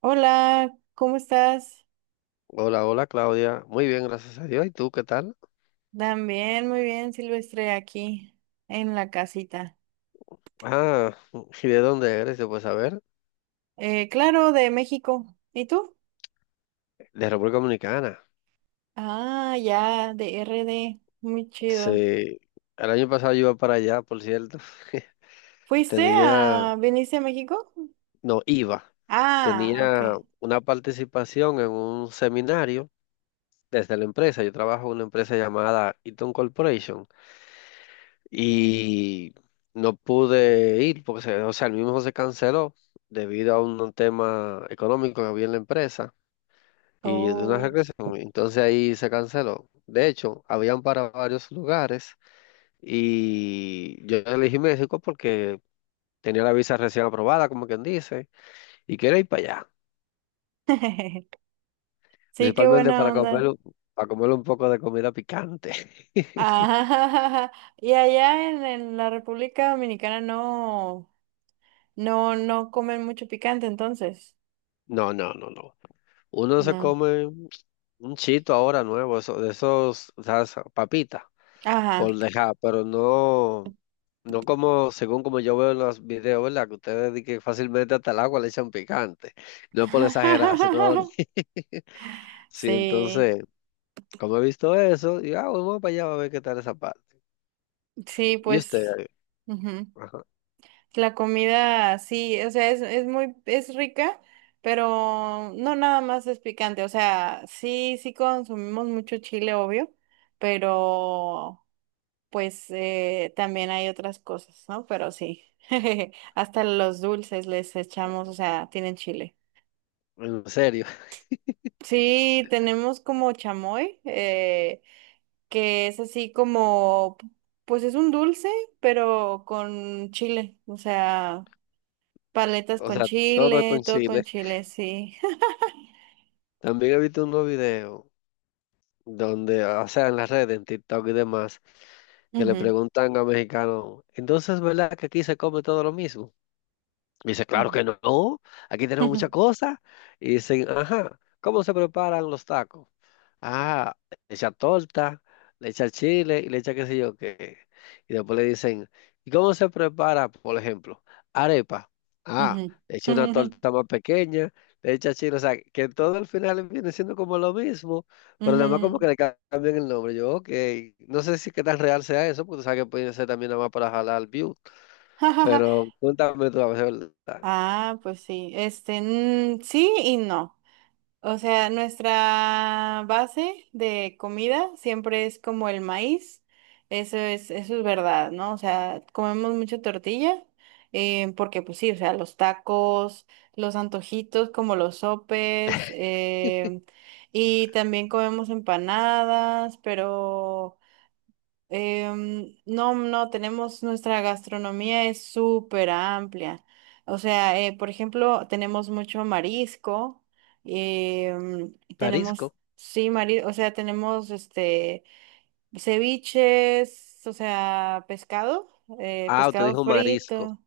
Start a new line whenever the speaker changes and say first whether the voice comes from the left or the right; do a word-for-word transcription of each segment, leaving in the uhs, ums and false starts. right: Hola, ¿cómo estás?
left: Hola, hola Claudia. Muy bien, gracias a Dios. ¿Y tú qué tal?
right: También, muy bien, Silvestre, aquí en la casita.
left: Ah, ¿y de dónde eres? Yo, pues a ver,
right: Eh, claro, de México. ¿Y tú?
left: de República Dominicana.
right: Ah, ya, de R D. Muy chido.
left: Sí, el año pasado yo iba para allá, por cierto.
right: ¿Fuiste
left: Tenía,
right: a, viniste a México?
left: no, iba.
right: Ah, ok.
left: Tenía una participación en un seminario desde la empresa. Yo trabajo en una empresa llamada Eaton Corporation y no pude ir porque, se- o sea, el mismo se canceló debido a un tema económico que había en la empresa. Y de una
right: Oh.
left: regresión. Entonces ahí se canceló. De hecho, habían para varios lugares y yo elegí México porque tenía la visa recién aprobada, como quien dice, y quería ir para allá,
right: Sí, qué
left: principalmente
right: buena
left: para
right: onda.
left: comer, un- para comer un poco de comida picante.
right: Ah, y allá en, en la República Dominicana no, no, no comen mucho picante, entonces.
left: No, no, no, no. Uno se
right: No.
left: come un chito ahora nuevo, eso, de esos, o sea, esa papita,
right: Ajá.
left: por dejar, pero no. No como, según como yo veo en los videos, ¿verdad? Que ustedes di que fácilmente hasta el agua le echan picante. No es por exagerar, sino sí,
right: Sí,
left: entonces, como he visto eso, digo, ah, vamos para allá a ver qué tal esa parte.
right: sí,
left: Y
right: pues
left: usted,
right: ujú.
left: ajá,
right: La comida, sí, o sea, es, es muy, es rica, pero no nada más es picante, o sea, sí, sí consumimos mucho chile, obvio, pero pues eh, también hay otras cosas, ¿no? Pero sí, hasta los dulces les echamos, o sea, tienen chile.
left: en serio,
right: Sí, tenemos como chamoy, eh, que es así como, pues es un dulce, pero con chile, o sea, paletas
left: o
right: con
left: sea, todo
right: chile,
left: con
right: todo con
left: chile.
right: chile, sí.
left: También he visto unos videos donde, o sea, en las redes, en TikTok y demás, que le
right: Ujú,
left: preguntan a mexicanos, entonces, ¿verdad que aquí se come todo lo mismo? Y dice, claro
right: ujú,
left: que no, aquí tenemos
right: ujú,
left: muchas cosas. Y dicen, ajá, ¿cómo se preparan los tacos? Ah, le echa torta, le echa chile y le echa qué sé yo qué. Y después le dicen, ¿y cómo se prepara, por ejemplo, arepa? Ah,
right: ujú,
left: le echa una
right: ujú,
left: torta más pequeña, le echa chile, o sea, que todo al final viene siendo como lo mismo, pero nada más como que
right: ujú.
left: le ca- cambian el nombre. Yo, ok, no sé si qué tan real sea eso, porque tú sabes que puede ser también nada más para jalar view, pero cuéntame tú a ver, ¿verdad?
right: Ah, pues sí, este, mm, sí y no. O sea, nuestra base de comida siempre es como el maíz. Eso es, eso es verdad, ¿no? O sea, comemos mucha tortilla, eh, porque pues sí, o sea, los tacos, los antojitos como los sopes, em, y también comemos empanadas, pero Em, no, no, tenemos nuestra gastronomía es súper amplia. O sea, eh, por ejemplo, tenemos mucho marisco, em, tenemos,
left: Parisco.
right: sí, marisco, o sea, tenemos este ceviches, o sea, pescado, eh,
left: Ah, usted
right: pescado
left: dijo marisco.
right: frito,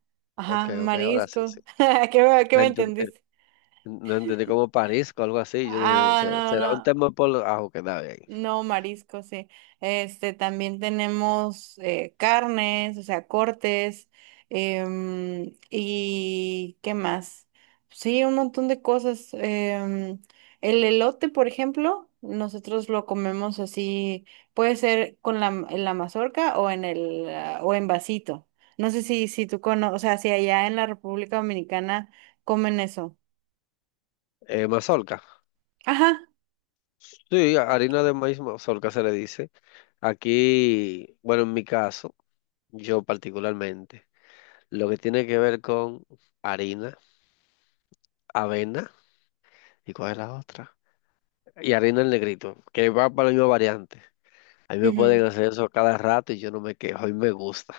left: Ok,
right: ajá,
left: ok, ahora sí,
right: marisco.
left: sí.
right: ¿Qué, me- qué
left: No
right: me
left: enten- eh,
right: entendiste?
left: no entendí, como parisco, algo así. Yo dije,
right: Ah,
left: "Se-
right: no,
left: será un
right: no.
left: tema por lo-". Ah, ok, está bien.
right: No, mariscos sí. Este, también tenemos eh, carnes, o sea, cortes, em, ¿y qué más? Sí, un montón de cosas. Em, el elote, por ejemplo, nosotros lo comemos así, puede ser con la, en la mazorca o en el, ah, o en vasito. No sé si, si tú conoces, o sea, si allá en la República Dominicana comen eso.
left: Eh, mazorca.
right: Ajá.
left: Sí, harina de maíz mazorca se le dice. Aquí, bueno, en mi caso, yo particularmente, lo que tiene que ver con harina, avena, ¿y cuál es la otra? Y harina en negrito, que va para la misma variante. A mí me
right: Ujú.
left: pueden hacer eso cada rato y yo no me quejo y me gusta.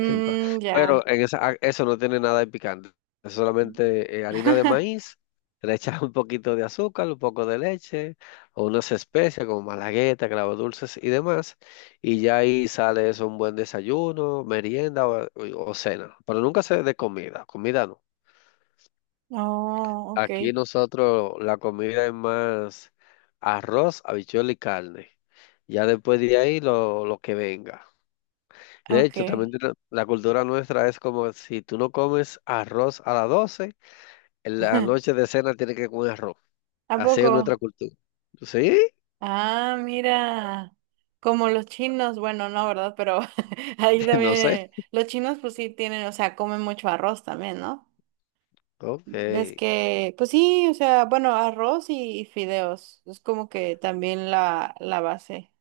left: en pa-
right: ya.
left: Pero en esa, ah, eso no tiene nada de picante. Es solamente eh, harina de maíz, le echas un poquito de azúcar, un poco de leche, o unas especias como malagueta, clavos dulces y demás. Y ya ahí sale eso, un buen desayuno, merienda o, o- o cena. Pero nunca se de comida, comida no.
right: Oh,
left: Aquí
right: ok,
left: nosotros la comida es más arroz, habichuela y carne. Ya después de ahí lo, lo que venga. De
right: ok.
left: hecho, también tiene- la cultura nuestra es como si tú no comes arroz a las doce en la noche de cena tienes que comer arroz.
right: ¿A
left: Así
right: poco?
left: es nuestra cultura. ¿Sí?
right: Ah, mira, como los chinos, bueno, no, ¿verdad? Pero ahí también,
left: No sé.
right: eh, los chinos pues sí tienen, o sea, comen mucho arroz también, ¿no?
left: Ok.
right: Ves que, pues sí, o sea, bueno, arroz y, y fideos, es como que también la, la base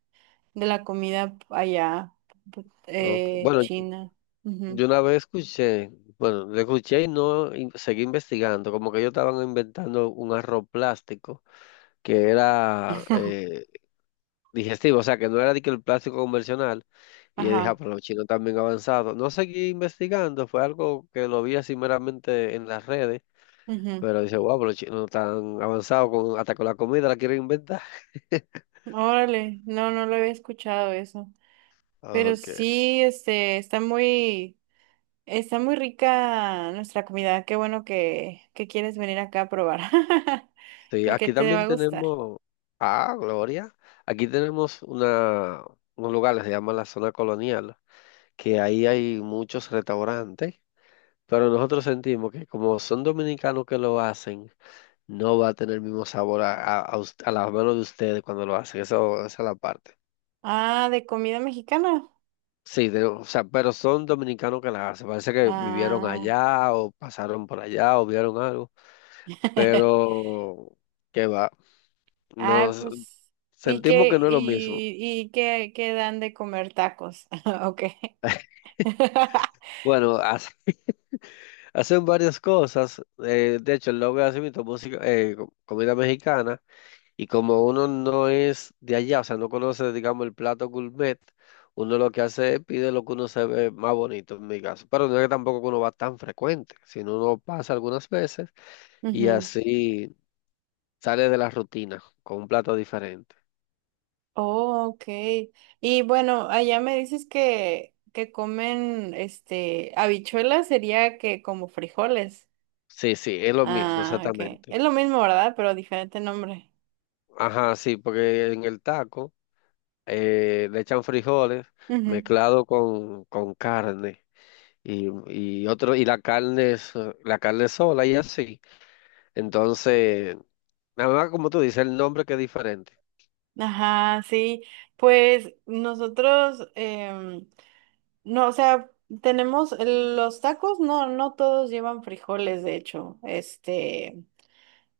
right: de la comida allá,
left: Ok.
right: eh,
left: Bueno,
right: china. Ujú.
left: yo una vez escuché, bueno, lo escuché y no in- seguí investigando, como que ellos estaban inventando un arroz plástico que era eh, digestivo, o sea, que no era de que el plástico convencional. Y yo dije, ah,
right: Ajá.
left: pero los chinos también avanzados. No seguí investigando, fue algo que lo vi así meramente en las redes.
right: Ujú.
left: Pero dice, wow, pero los chinos tan avanzados con, hasta con la comida la quieren inventar.
right: Órale, no, no lo había escuchado eso. Pero
left: Ok.
right: sí, este, está muy, está muy rica nuestra comida. Qué bueno que, que quieres venir acá a probar,
left: Sí,
right: porque
left: aquí
right: te va
left: también
right: a gustar.
left: tenemos, ah, Gloria, aquí tenemos una, un lugar, que se llama la Zona Colonial, que ahí hay muchos restaurantes, pero nosotros sentimos que como son dominicanos que lo hacen, no va a tener el mismo sabor a, a, a us- a las manos de ustedes cuando lo hacen, eso, esa es la parte.
right: Ah, de comida mexicana.
left: Sí, de- o sea, pero son dominicanos que la hacen, parece que vivieron
right: Ah,
left: allá o pasaron por allá o vieron algo. Pero qué va.
right: ah,
left: Nos
right: pues, ¿y
left: sentimos
right: qué,
left: que no es lo mismo.
right: y, y qué, qué dan de comer tacos? Ok.
left: Bueno, hace- hacen varias cosas. Eh, de hecho, el logo hace mismo música, eh, co- comida mexicana. Y como uno no es de allá, o sea, no conoce, digamos, el plato gourmet, uno lo que hace es pide lo que uno se ve más bonito, en mi caso. Pero no es que tampoco uno va tan frecuente, sino uno pasa algunas veces y
right: Ujú.
left: así sale de la rutina con un plato diferente.
right: Oh, ok. Y bueno, allá me dices que, que comen, este, habichuelas sería que como frijoles.
left: Sí, sí, es lo mismo,
right: Ah, ok.
left: exactamente.
right: Es lo mismo, ¿verdad? Pero diferente nombre.
left: Ajá, sí, porque en el taco eh, le echan frijoles
right: Ujú.
left: mezclado con, con carne y, y otro y la carne es, eh, la carne sola y así. Entonces, nada más como tú dices, el nombre que es diferente.
right: Ajá, sí. Pues nosotros, em, no, o sea, tenemos el- los tacos, no, no todos llevan frijoles, de hecho. Este,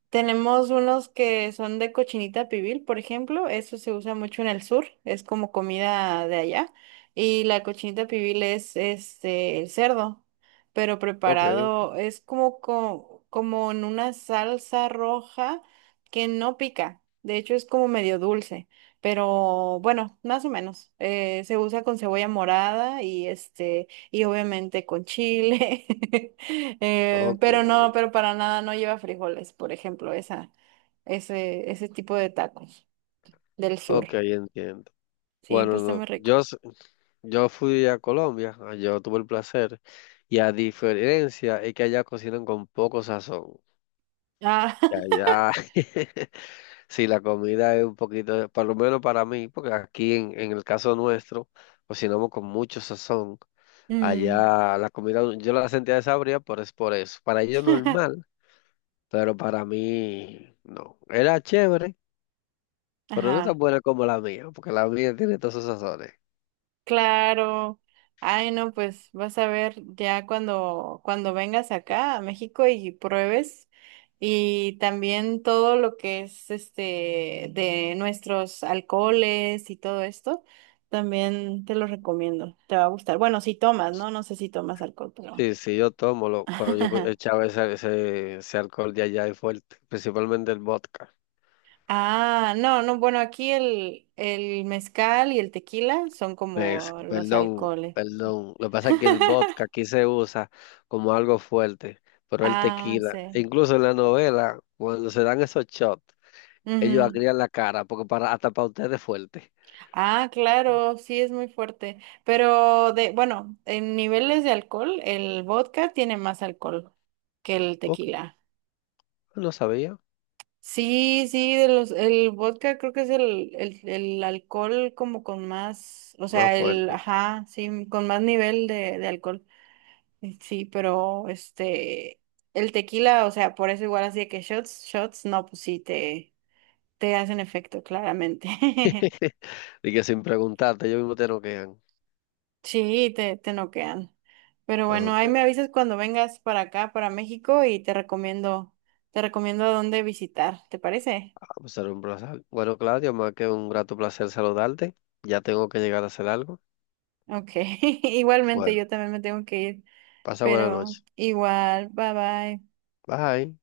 right: tenemos unos que son de cochinita pibil, por ejemplo, eso se usa mucho en el sur, es como comida de allá. Y la cochinita pibil es este el cerdo, pero
left: Ok,
right: preparado es como co- como en una salsa roja que no pica. De hecho es como medio dulce, pero bueno, más o menos. Eh, se usa con cebolla morada y este y obviamente con chile. Eh,
left: ok,
right: pero no, pero para nada no lleva frijoles, por ejemplo, esa, ese, ese tipo de tacos del sur.
left: ok, entiendo.
right: Sí, pero
left: Bueno,
right: está muy
left: no,
right: rico.
left: yo, s- yo fui a Colombia, ah, yo tuve el placer y a diferencia es que allá cocinan con poco sazón.
right: Ah,
left: Ya, ya. Sí, la comida es un poquito, por lo menos para mí, porque aquí en, en el caso nuestro, cocinamos con mucho sazón.
right: mm,
left: Allá la comida yo la sentía desabrida, pero es por eso. Para ellos normal, pero para mí no. Era chévere, pero no tan
right: Ajá.
left: buena como la mía, porque la mía tiene todos esos sazones.
right: Claro. Ay, no, pues vas a ver ya cuando, cuando vengas acá a México y pruebes. Y también todo lo que es este de nuestros alcoholes y todo esto, también te lo recomiendo. Te va a gustar. Bueno, si tomas, ¿no? No sé si tomas alcohol, pero.
left: Sí, sí, yo tomo, lo- pero yo co- echaba ese, ese, ese alcohol de allá y fuerte, principalmente el vodka.
right: Ah, no, no, bueno, aquí el, el mezcal y el tequila son
left: Es-
right: como los
left: perdón,
right: alcoholes.
left: perdón. Lo que pasa es que el vodka aquí se usa como algo fuerte, pero el
right: Ah,
left: tequila, e
right: sí.
left: incluso en la novela, cuando se dan esos shots, ellos
right: Ujú.
left: agrían la cara, porque para, hasta para ustedes es fuerte.
right: Ah, claro, sí es muy fuerte. Pero de, bueno, en niveles de alcohol, el vodka tiene más alcohol que el
left: Ok,
right: tequila.
left: pues no sabía,
right: Sí, sí, de los, el vodka creo que es el, el, el alcohol como con más, o
left: más
right: sea, el,
left: fuerte.
right: ajá, sí, con más nivel de, de alcohol. Eh, Sí, pero este, el tequila, o sea, por eso igual así de que shots, shots, no, pues sí, te, te hacen efecto, claramente.
left: Y que sin preguntarte, ellos mismos te noquean.
right: Sí, te, te noquean. Pero bueno,
left: Ok,
right: ahí me avisas cuando vengas para acá, para México, y te recomiendo, te recomiendo a dónde visitar, ¿te parece?
left: ah, pues era un placer. Bueno, Claudio, más que un grato placer saludarte. Ya tengo que llegar a hacer algo.
right: Ok, igualmente
left: Bueno,
right: yo también me tengo que ir,
left: pasa buena
right: pero
left: noche.
right: igual, bye bye.
left: Bye.